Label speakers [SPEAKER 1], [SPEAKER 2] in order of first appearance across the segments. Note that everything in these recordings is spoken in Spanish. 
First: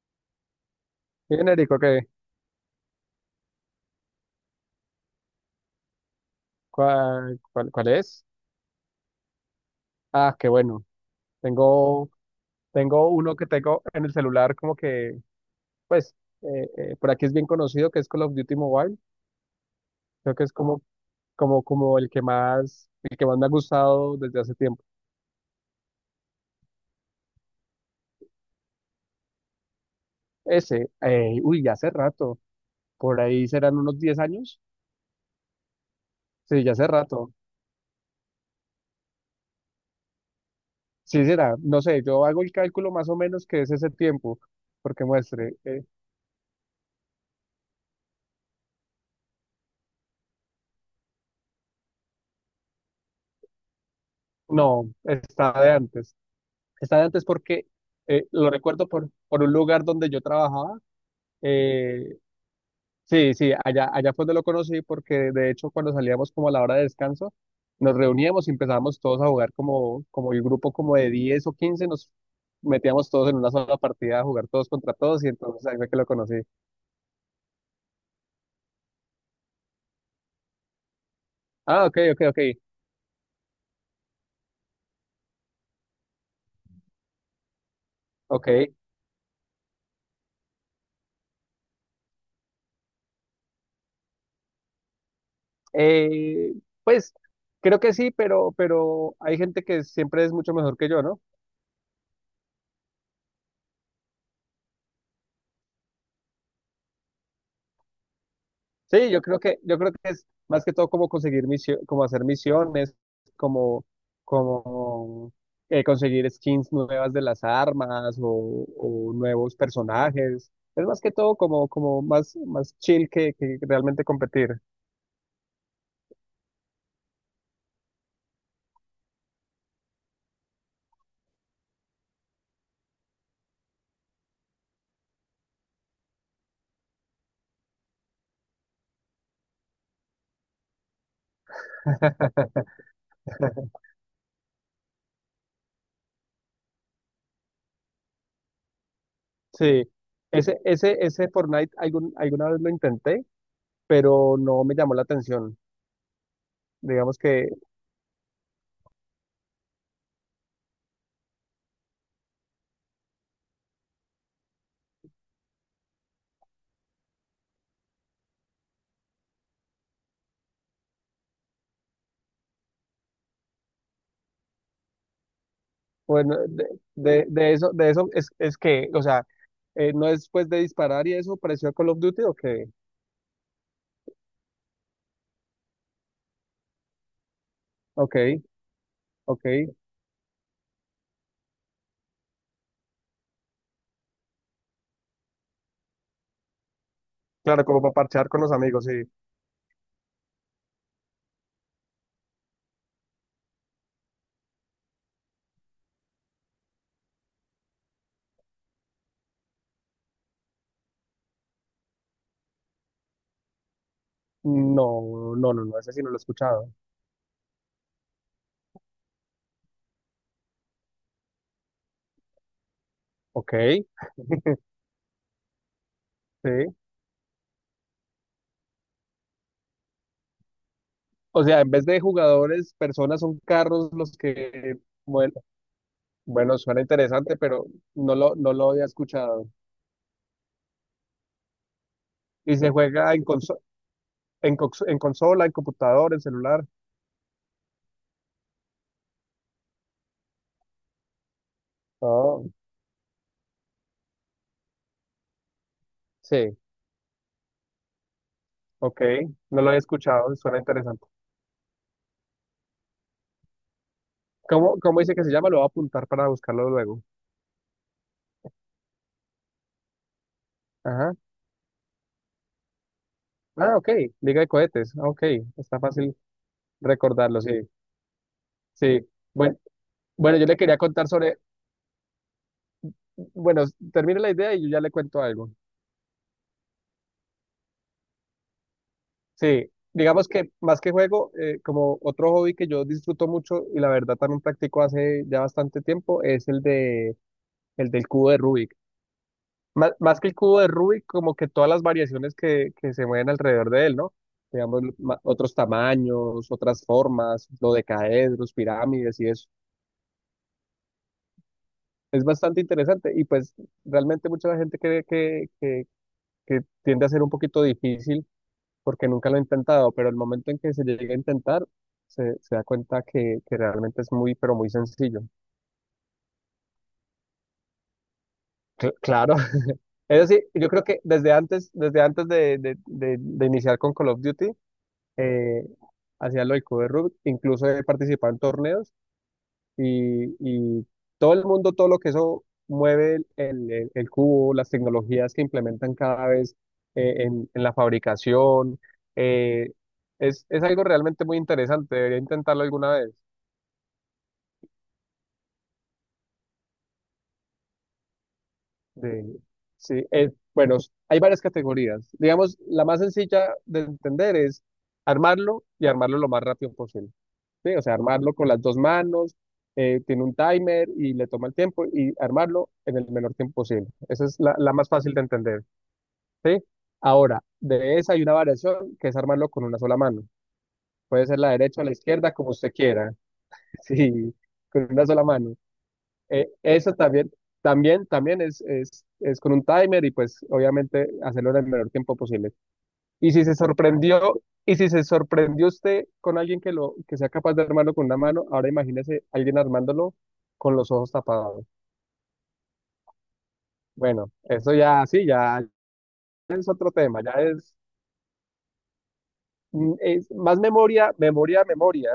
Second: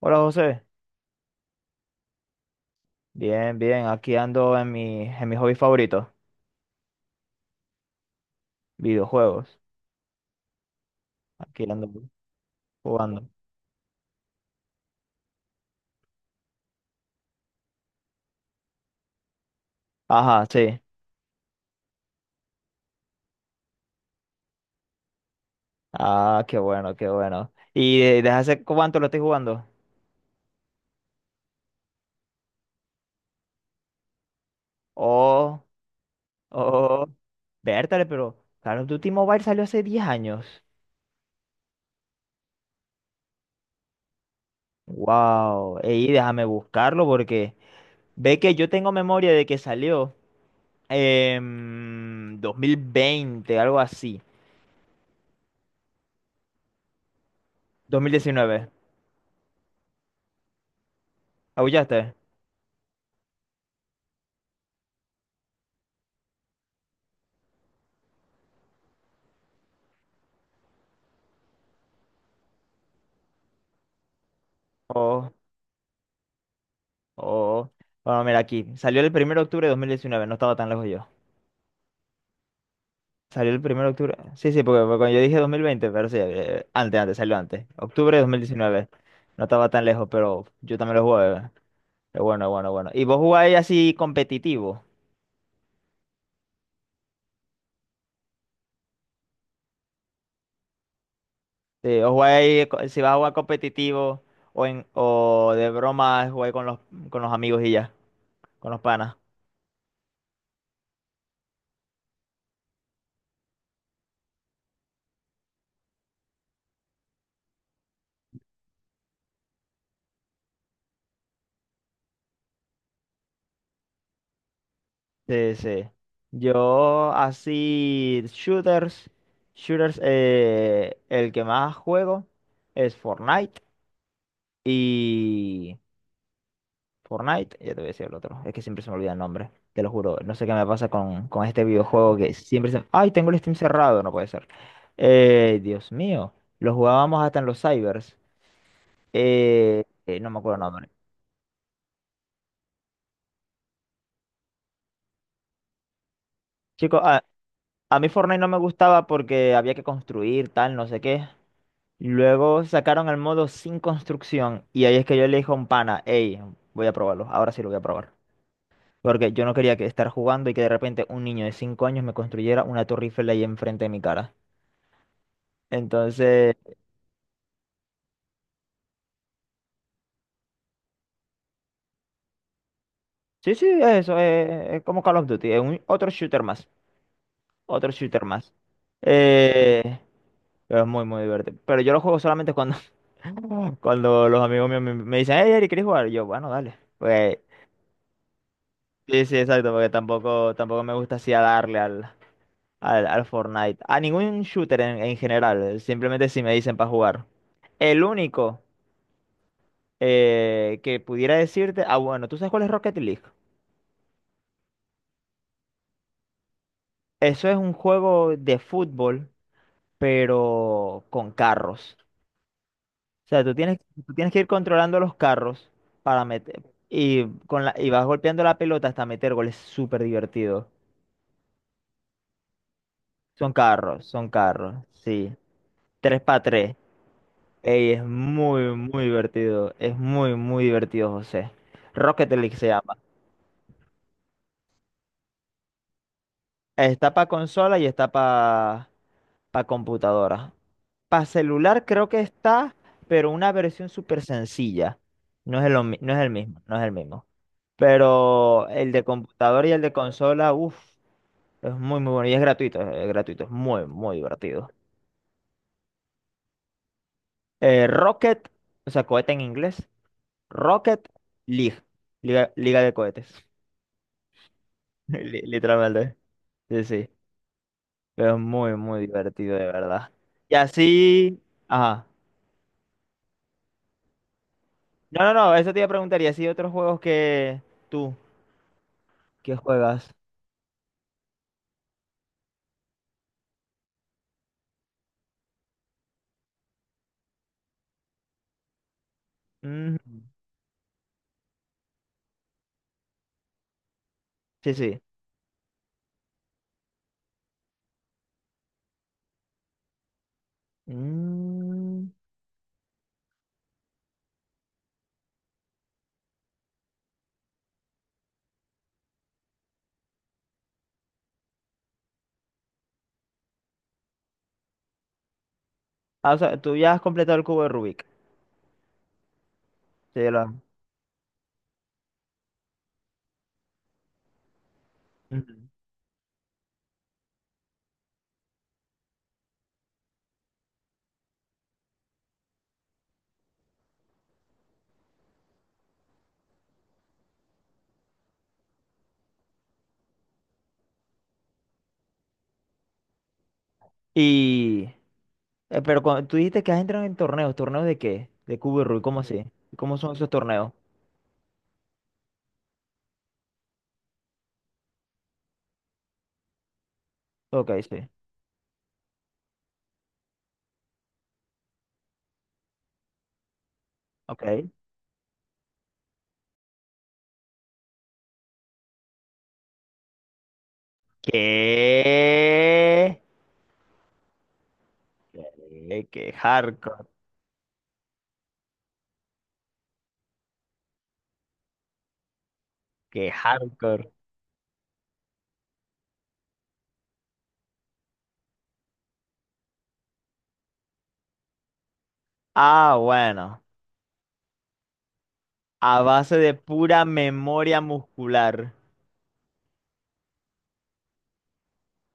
[SPEAKER 1] Hola José,
[SPEAKER 2] Genérico, ¿qué?
[SPEAKER 1] bien, bien, aquí ando en mi hobby favorito,
[SPEAKER 2] ¿Cuál es?
[SPEAKER 1] videojuegos.
[SPEAKER 2] Ah, qué bueno.
[SPEAKER 1] Aquí ando
[SPEAKER 2] Tengo, tengo
[SPEAKER 1] jugando.
[SPEAKER 2] uno que tengo en el celular como que, pues, por aquí es bien conocido, que es Call of Duty Mobile. Creo que
[SPEAKER 1] Ajá,
[SPEAKER 2] es
[SPEAKER 1] sí.
[SPEAKER 2] como el que más me ha gustado desde hace tiempo.
[SPEAKER 1] Ah, qué bueno, qué bueno. ¿Y desde hace cuánto lo estoy jugando?
[SPEAKER 2] Ese, uy, ya hace rato. Por ahí serán unos 10 años.
[SPEAKER 1] Oh,
[SPEAKER 2] Sí, ya hace
[SPEAKER 1] oh,
[SPEAKER 2] rato.
[SPEAKER 1] vértale, pero Call of Duty Mobile salió hace 10 años.
[SPEAKER 2] Sí, será. No sé, yo hago el cálculo más o menos que es ese tiempo, porque muestre.
[SPEAKER 1] Wow, y déjame buscarlo porque ve que yo tengo memoria de que salió en 2020, algo así.
[SPEAKER 2] No, está de antes. Está de antes porque
[SPEAKER 1] Dos mil
[SPEAKER 2] lo
[SPEAKER 1] diecinueve.
[SPEAKER 2] recuerdo por un lugar donde yo trabajaba.
[SPEAKER 1] ¿Aullaste?
[SPEAKER 2] eh, sí, sí, allá fue donde lo conocí porque de hecho cuando salíamos como a la hora de descanso, nos reuníamos y empezábamos todos a jugar como el grupo como de 10 o 15 nos metíamos todos en una sola partida a jugar todos contra todos y entonces ahí fue que lo conocí.
[SPEAKER 1] Oh, bueno, mira aquí. Salió el 1 de octubre de 2019. No estaba tan lejos yo.
[SPEAKER 2] Ah, ok, ok, ok,
[SPEAKER 1] Salió el 1 de octubre. Sí, sí, porque cuando yo dije 2020, pero sí, antes, antes, salió antes. Octubre de dos mil
[SPEAKER 2] ok.
[SPEAKER 1] diecinueve. No estaba tan lejos, pero yo también lo jugué. Es bueno, bueno, bueno. ¿Y vos jugáis así competitivo?
[SPEAKER 2] Eh, pues creo que sí, pero hay gente que siempre es mucho mejor que yo, ¿no?
[SPEAKER 1] Sí, o jugáis, si vas a jugar competitivo o de broma, jugáis con los amigos y ya, con los
[SPEAKER 2] Sí,
[SPEAKER 1] panas.
[SPEAKER 2] yo creo que es más que todo como conseguir misión, como hacer misiones, como, como conseguir skins nuevas de las armas o nuevos personajes. Es más que todo como más chill que realmente competir.
[SPEAKER 1] Sí, sí. Yo así, shooters, el que más juego es Fortnite y... Fortnite, ya te voy a decir el otro, es que siempre se me olvida el nombre, te lo juro, no sé qué me pasa con este videojuego que siempre se... ¡Ay, tengo el Steam cerrado! No puede ser. Dios mío, lo jugábamos hasta en los cybers.
[SPEAKER 2] Sí,
[SPEAKER 1] No me acuerdo
[SPEAKER 2] ese,
[SPEAKER 1] el nombre.
[SPEAKER 2] ese, ese Fortnite alguna vez lo intenté, pero no me llamó la atención.
[SPEAKER 1] Chicos,
[SPEAKER 2] Digamos
[SPEAKER 1] a,
[SPEAKER 2] que,
[SPEAKER 1] a mí Fortnite no me gustaba porque había que construir, tal, no sé qué. Luego sacaron el modo sin construcción y ahí es que yo le dije a un pana, hey, voy a probarlo, ahora sí lo voy a probar. Porque yo no quería que estar jugando y que de repente un niño de 5 años me construyera una torre Eiffel ahí enfrente de mi cara.
[SPEAKER 2] bueno,
[SPEAKER 1] Entonces,
[SPEAKER 2] de eso es que, o sea. ¿No es después de disparar y eso pareció a Call of Duty? Ok,
[SPEAKER 1] sí, sí, es eso, como Call of Duty, otro shooter más, otro
[SPEAKER 2] ok,
[SPEAKER 1] shooter más.
[SPEAKER 2] ok.
[SPEAKER 1] Eh, pero es muy, muy divertido. Pero yo lo juego solamente cuando, cuando los amigos míos me dicen, hey, Eric, ¿quieres jugar? Y yo, bueno, dale. Pues,
[SPEAKER 2] Claro, como para parchear con los amigos, sí.
[SPEAKER 1] sí, sí, exacto, porque tampoco, tampoco me gusta así a darle al... Al Fortnite. A ningún shooter en general. Simplemente si me dicen para jugar. El único que pudiera decirte. Ah, bueno, ¿tú sabes cuál es Rocket League?
[SPEAKER 2] No, no, no, no, ese sí no lo he escuchado.
[SPEAKER 1] Eso es un juego de fútbol, pero con carros. O sea,
[SPEAKER 2] Ok,
[SPEAKER 1] tú tienes que ir controlando los carros para meter.
[SPEAKER 2] sí.
[SPEAKER 1] Y vas golpeando la pelota hasta meter goles. Súper divertido.
[SPEAKER 2] O sea, en vez de jugadores, personas son
[SPEAKER 1] Son
[SPEAKER 2] carros
[SPEAKER 1] carros,
[SPEAKER 2] los
[SPEAKER 1] son carros.
[SPEAKER 2] que,
[SPEAKER 1] Sí.
[SPEAKER 2] bueno,
[SPEAKER 1] Tres para
[SPEAKER 2] bueno,
[SPEAKER 1] tres.
[SPEAKER 2] suena interesante, pero
[SPEAKER 1] Ey, es
[SPEAKER 2] no lo
[SPEAKER 1] muy,
[SPEAKER 2] había
[SPEAKER 1] muy
[SPEAKER 2] escuchado.
[SPEAKER 1] divertido. Es muy, muy divertido, José. Rocket League
[SPEAKER 2] Y
[SPEAKER 1] se
[SPEAKER 2] se
[SPEAKER 1] llama.
[SPEAKER 2] juega en en consola, en computador, en celular.
[SPEAKER 1] Está para consola y está para computadora. Para celular creo que
[SPEAKER 2] Oh,
[SPEAKER 1] está, pero una versión súper sencilla. No es el
[SPEAKER 2] sí,
[SPEAKER 1] mismo, no es el mismo. Pero el
[SPEAKER 2] ok,
[SPEAKER 1] de
[SPEAKER 2] no
[SPEAKER 1] computadora
[SPEAKER 2] lo
[SPEAKER 1] y
[SPEAKER 2] había
[SPEAKER 1] el de
[SPEAKER 2] escuchado,
[SPEAKER 1] consola,
[SPEAKER 2] suena
[SPEAKER 1] uff,
[SPEAKER 2] interesante.
[SPEAKER 1] es muy, muy bueno. Y es gratuito, es gratuito. Es muy, muy divertido.
[SPEAKER 2] ¿Cómo dice que se llama? Lo voy a apuntar para buscarlo luego.
[SPEAKER 1] Rocket, o sea, cohete en inglés. Rocket
[SPEAKER 2] Ajá.
[SPEAKER 1] League. Liga, Liga de cohetes.
[SPEAKER 2] Ah, ok, Liga de Cohetes, ah, ok, está
[SPEAKER 1] Literalmente.
[SPEAKER 2] fácil
[SPEAKER 1] Sí, sí.
[SPEAKER 2] recordarlo, sí,
[SPEAKER 1] Pero es muy, muy
[SPEAKER 2] sí.
[SPEAKER 1] divertido,
[SPEAKER 2] Bueno,
[SPEAKER 1] de verdad.
[SPEAKER 2] bueno, yo
[SPEAKER 1] Y
[SPEAKER 2] le quería contar sobre,
[SPEAKER 1] así. Ajá.
[SPEAKER 2] bueno, termine la idea y yo ya le
[SPEAKER 1] No,
[SPEAKER 2] cuento
[SPEAKER 1] no,
[SPEAKER 2] algo.
[SPEAKER 1] no, eso te iba a preguntar. Y así otros juegos tú, que
[SPEAKER 2] Sí,
[SPEAKER 1] juegas.
[SPEAKER 2] digamos que más que juego, como otro hobby que yo disfruto mucho y la verdad también practico hace ya bastante tiempo, es el del cubo de Rubik. Más,
[SPEAKER 1] Mm,
[SPEAKER 2] más que el cubo de Rubik, como que todas las variaciones que se mueven alrededor de él, ¿no?
[SPEAKER 1] sí,
[SPEAKER 2] Digamos,
[SPEAKER 1] sí.
[SPEAKER 2] otros tamaños, otras formas, lo de caedros, pirámides y eso.
[SPEAKER 1] Mm.
[SPEAKER 2] Es bastante interesante y pues realmente mucha gente cree que tiende a ser un poquito difícil porque nunca lo ha intentado, pero el momento en que se llega a intentar, se da cuenta que realmente es muy, pero muy sencillo.
[SPEAKER 1] Ah, o sea, tú ya has completado el cubo de Rubik.
[SPEAKER 2] Claro, es
[SPEAKER 1] Sí, ya lo
[SPEAKER 2] decir,
[SPEAKER 1] has-
[SPEAKER 2] yo creo que desde antes de iniciar con Call of Duty,
[SPEAKER 1] Ujú.
[SPEAKER 2] eh, hacía lo del cubo de Rubik, incluso he participado en torneos y todo el mundo, todo lo que eso mueve el cubo, las tecnologías que implementan cada vez en la fabricación, eh, es algo realmente muy interesante, debería intentarlo alguna vez.
[SPEAKER 1] Y. Pero tú dijiste que has entrado en torneos. ¿Torneos de qué? De cubo de Rubik. ¿Cómo
[SPEAKER 2] De,
[SPEAKER 1] así?
[SPEAKER 2] sí,
[SPEAKER 1] ¿Cómo son esos torneos?
[SPEAKER 2] bueno, hay varias categorías. Digamos, la más sencilla de entender es armarlo y armarlo lo más rápido posible.
[SPEAKER 1] Ok,
[SPEAKER 2] Sí, o sea,
[SPEAKER 1] sí.
[SPEAKER 2] armarlo con las dos manos, tiene un timer y le toma el tiempo y armarlo en el menor tiempo posible. Esa es la,
[SPEAKER 1] Ok.
[SPEAKER 2] la más fácil de entender, ¿sí? Ahora, de esa hay una variación que es armarlo con una sola mano. Puede ser la derecha o la izquierda, como usted quiera,
[SPEAKER 1] ¿Qué?
[SPEAKER 2] sí, con una sola mano.
[SPEAKER 1] Qué
[SPEAKER 2] Eso
[SPEAKER 1] hardcore.
[SPEAKER 2] también es con un timer y pues obviamente hacerlo en el menor tiempo posible.
[SPEAKER 1] Qué
[SPEAKER 2] Y si se
[SPEAKER 1] hardcore.
[SPEAKER 2] sorprendió, y si se sorprendió usted con alguien que sea capaz de armarlo con una mano, ahora imagínese alguien armándolo con los ojos tapados.
[SPEAKER 1] Ah, bueno.
[SPEAKER 2] Bueno, eso ya sí, ya
[SPEAKER 1] A base de
[SPEAKER 2] es otro
[SPEAKER 1] pura
[SPEAKER 2] tema, ya es,
[SPEAKER 1] memoria muscular.
[SPEAKER 2] mm, es más memoria, memoria, memoria.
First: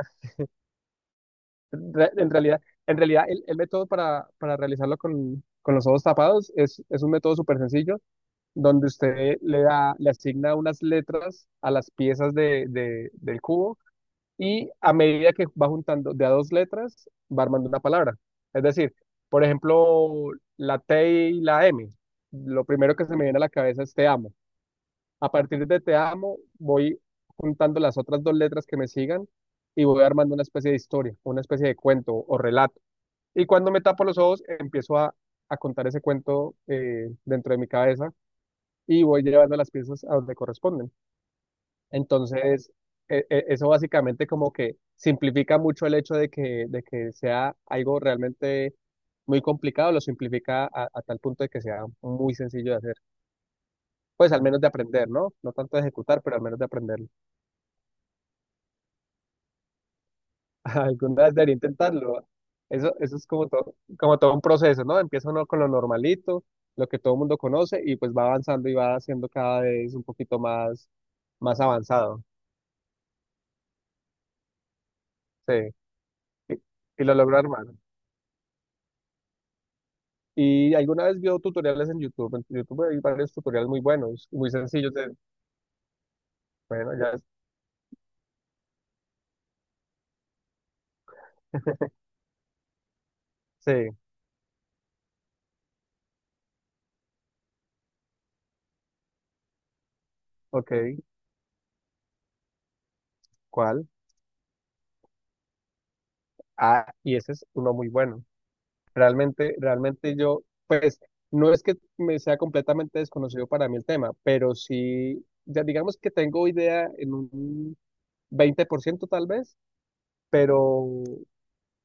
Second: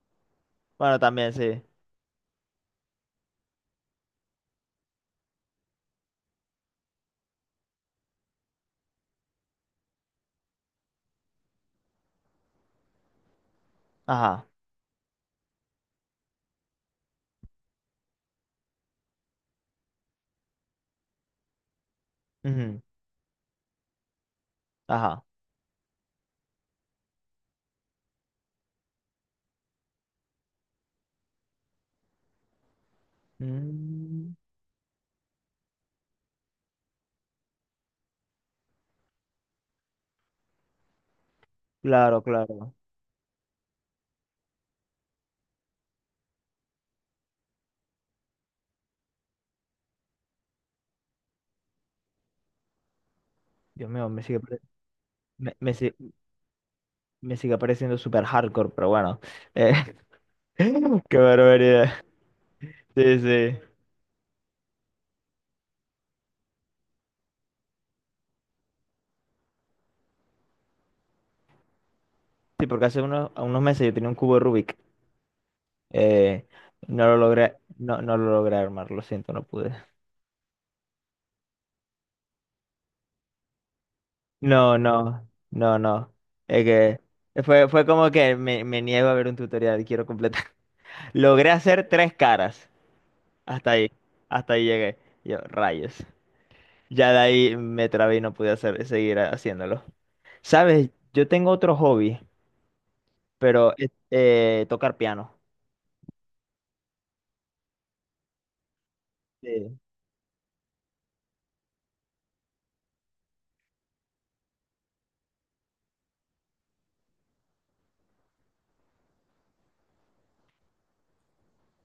[SPEAKER 1] Bueno, también sí.
[SPEAKER 2] Re- En realidad, en realidad el método para realizarlo con los ojos tapados es un método súper sencillo donde usted le asigna unas letras a las piezas del cubo
[SPEAKER 1] Ajá.
[SPEAKER 2] y a medida que va juntando de a dos letras, va armando una palabra. Es decir, por ejemplo, la T y la M. Lo
[SPEAKER 1] Ujú,
[SPEAKER 2] primero que se me viene a la cabeza es te amo.
[SPEAKER 1] ajá.
[SPEAKER 2] A partir de te amo, voy juntando las otras dos letras que me sigan y voy armando una especie de historia, una especie de cuento o relato. Y cuando me tapo los
[SPEAKER 1] Mm,
[SPEAKER 2] ojos, empiezo a contar ese cuento dentro de mi cabeza y voy llevando las piezas a donde corresponden.
[SPEAKER 1] claro,
[SPEAKER 2] Entonces,
[SPEAKER 1] claro.
[SPEAKER 2] eso básicamente como que simplifica mucho el hecho de que sea algo realmente muy complicado, lo simplifica a tal punto de que sea muy sencillo de hacer.
[SPEAKER 1] Dios mío, me
[SPEAKER 2] Pues
[SPEAKER 1] sigue,
[SPEAKER 2] al
[SPEAKER 1] pare-
[SPEAKER 2] menos de aprender, ¿no? No
[SPEAKER 1] me
[SPEAKER 2] tanto de
[SPEAKER 1] si-
[SPEAKER 2] ejecutar, pero al menos de aprenderlo.
[SPEAKER 1] me sigue pareciendo súper hardcore, pero bueno. Eh, Qué
[SPEAKER 2] Alguna vez debería
[SPEAKER 1] barbaridad.
[SPEAKER 2] intentarlo. Eso
[SPEAKER 1] Sí,
[SPEAKER 2] es como
[SPEAKER 1] sí.
[SPEAKER 2] todo, como todo un proceso, ¿no? Empieza uno con lo normalito, lo que todo el mundo conoce, y pues va avanzando y va haciendo cada vez un poquito más avanzado.
[SPEAKER 1] Sí, porque hace unos meses yo tenía un cubo de Rubik.
[SPEAKER 2] Sí.
[SPEAKER 1] Eh,
[SPEAKER 2] Y y
[SPEAKER 1] no
[SPEAKER 2] lo
[SPEAKER 1] lo
[SPEAKER 2] logró
[SPEAKER 1] logré,
[SPEAKER 2] armar.
[SPEAKER 1] no, no lo logré armar, lo siento, no pude.
[SPEAKER 2] Y alguna vez vio tutoriales en YouTube. En YouTube hay varios tutoriales muy buenos, muy
[SPEAKER 1] No,
[SPEAKER 2] sencillos. de-
[SPEAKER 1] no, no, no. Es
[SPEAKER 2] bueno,
[SPEAKER 1] que
[SPEAKER 2] ya
[SPEAKER 1] fue como que me niego a ver un tutorial, quiero completar. Logré hacer tres caras. Hasta ahí,
[SPEAKER 2] sé,
[SPEAKER 1] hasta ahí llegué. Yo, rayos. Ya de ahí me trabé y no pude hacer, seguir haciéndolo.
[SPEAKER 2] ok,
[SPEAKER 1] ¿Sabes? Yo tengo otro hobby, pero
[SPEAKER 2] ¿cuál?
[SPEAKER 1] tocar piano.
[SPEAKER 2] Ah, y ese es uno muy bueno. Realmente,
[SPEAKER 1] Sí.
[SPEAKER 2] realmente yo, pues, no es que me sea completamente desconocido para mí el tema, pero sí, ya digamos que tengo idea en un 20% tal vez, pero,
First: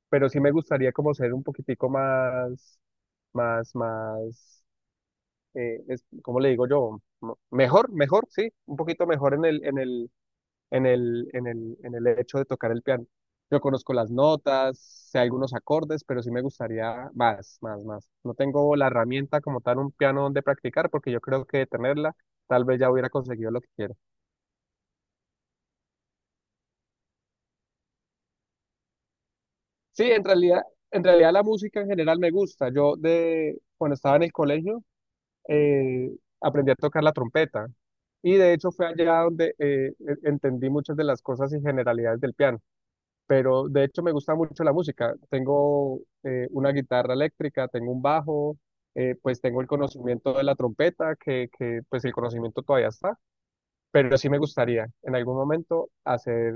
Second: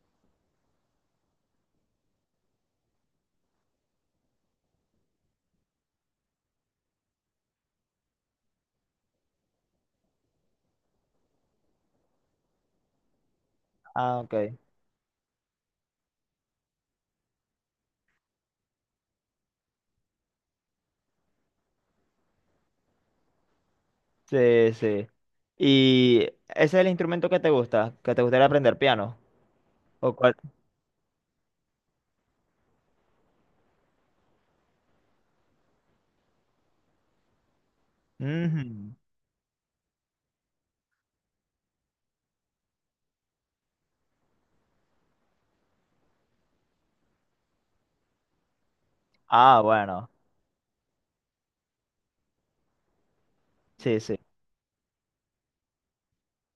[SPEAKER 2] pero sí me gustaría como ser un poquitico más, más, más. ¿Cómo le digo yo? Mejor, sí, un poquito mejor en el, en el, en el, en el, en el, hecho de tocar el piano. Yo conozco las
[SPEAKER 1] Ah, ok.
[SPEAKER 2] notas, sé algunos acordes, pero sí me gustaría más, más, más. No tengo la herramienta como tal, un piano donde practicar, porque yo creo que de tenerla, tal vez ya hubiera conseguido lo que quiero.
[SPEAKER 1] Sí, sí. ¿Y ese es el instrumento que te gusta? ¿Que te gustaría aprender piano?
[SPEAKER 2] Sí,
[SPEAKER 1] ¿O
[SPEAKER 2] en
[SPEAKER 1] cuál?
[SPEAKER 2] realidad, en realidad la música en general me gusta. Cuando estaba en el colegio, eh, aprendí a tocar la trompeta. Y de hecho fue
[SPEAKER 1] Ujú.
[SPEAKER 2] allá donde entendí muchas de las cosas y generalidades del piano. Pero de hecho me gusta mucho la música. Tengo una guitarra eléctrica, tengo un bajo, pues
[SPEAKER 1] Ah,
[SPEAKER 2] tengo el
[SPEAKER 1] bueno.
[SPEAKER 2] conocimiento de la trompeta, que pues el conocimiento todavía está.
[SPEAKER 1] Sí, sí.
[SPEAKER 2] Pero sí me gustaría en algún momento hacer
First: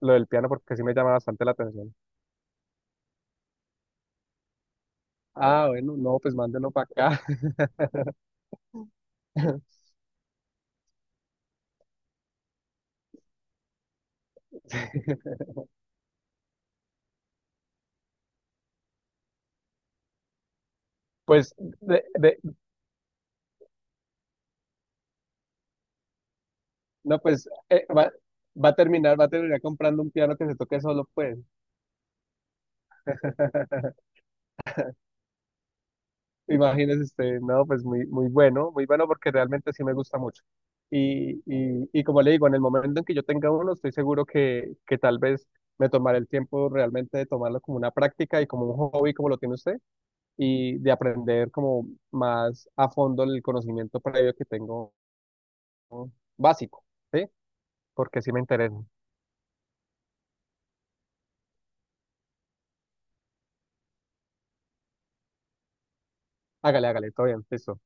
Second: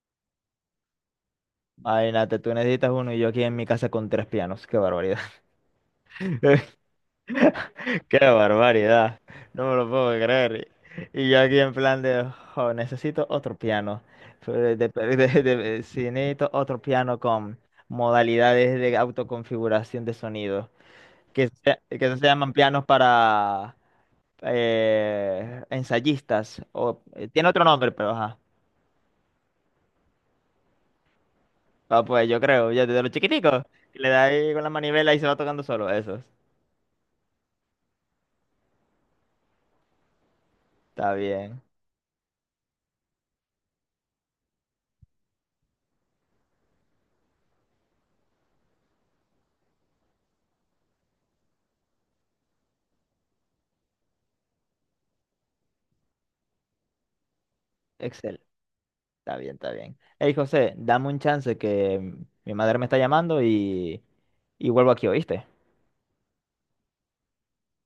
[SPEAKER 2] lo del piano porque sí me llama bastante la atención.
[SPEAKER 1] Imagínate, tú necesitas uno y yo aquí en mi casa con tres pianos. Qué barbaridad.
[SPEAKER 2] Ah, bueno, no, pues mándelo para acá.
[SPEAKER 1] Qué barbaridad. No me lo puedo creer. Y yo aquí en plan de, "Jo, necesito otro piano. Fue de- sí, necesito otro piano con modalidades de autoconfiguración de sonido. Que
[SPEAKER 2] Pues
[SPEAKER 1] se, que se
[SPEAKER 2] de
[SPEAKER 1] llaman pianos para ensayistas. O,
[SPEAKER 2] no, pues
[SPEAKER 1] tiene otro nombre,
[SPEAKER 2] va,
[SPEAKER 1] pero ajá.
[SPEAKER 2] va a terminar, va a terminar comprando un piano que se toque solo, pues.
[SPEAKER 1] Ah, pues yo creo, ya desde los chiquiticos, que le da ahí con la manivela y se va tocando solo. Eso.
[SPEAKER 2] Imagínese usted, no, pues muy, muy bueno, muy bueno porque realmente sí me gusta mucho.
[SPEAKER 1] Está
[SPEAKER 2] Y,
[SPEAKER 1] bien.
[SPEAKER 2] y, y como le digo, en el momento en que yo tenga uno, estoy seguro que tal vez me tomaré el tiempo realmente de tomarlo como una práctica y como un hobby, como lo tiene usted, y de aprender como más a fondo el conocimiento previo que tengo ¿no? básico, ¿sí? Porque sí me
[SPEAKER 1] Excel.
[SPEAKER 2] interesa.
[SPEAKER 1] Está bien, está bien. Hey, José, dame un chance que mi madre me está llamando y vuelvo aquí, ¿oíste?
[SPEAKER 2] Hágale, hágale, todo bien, listo.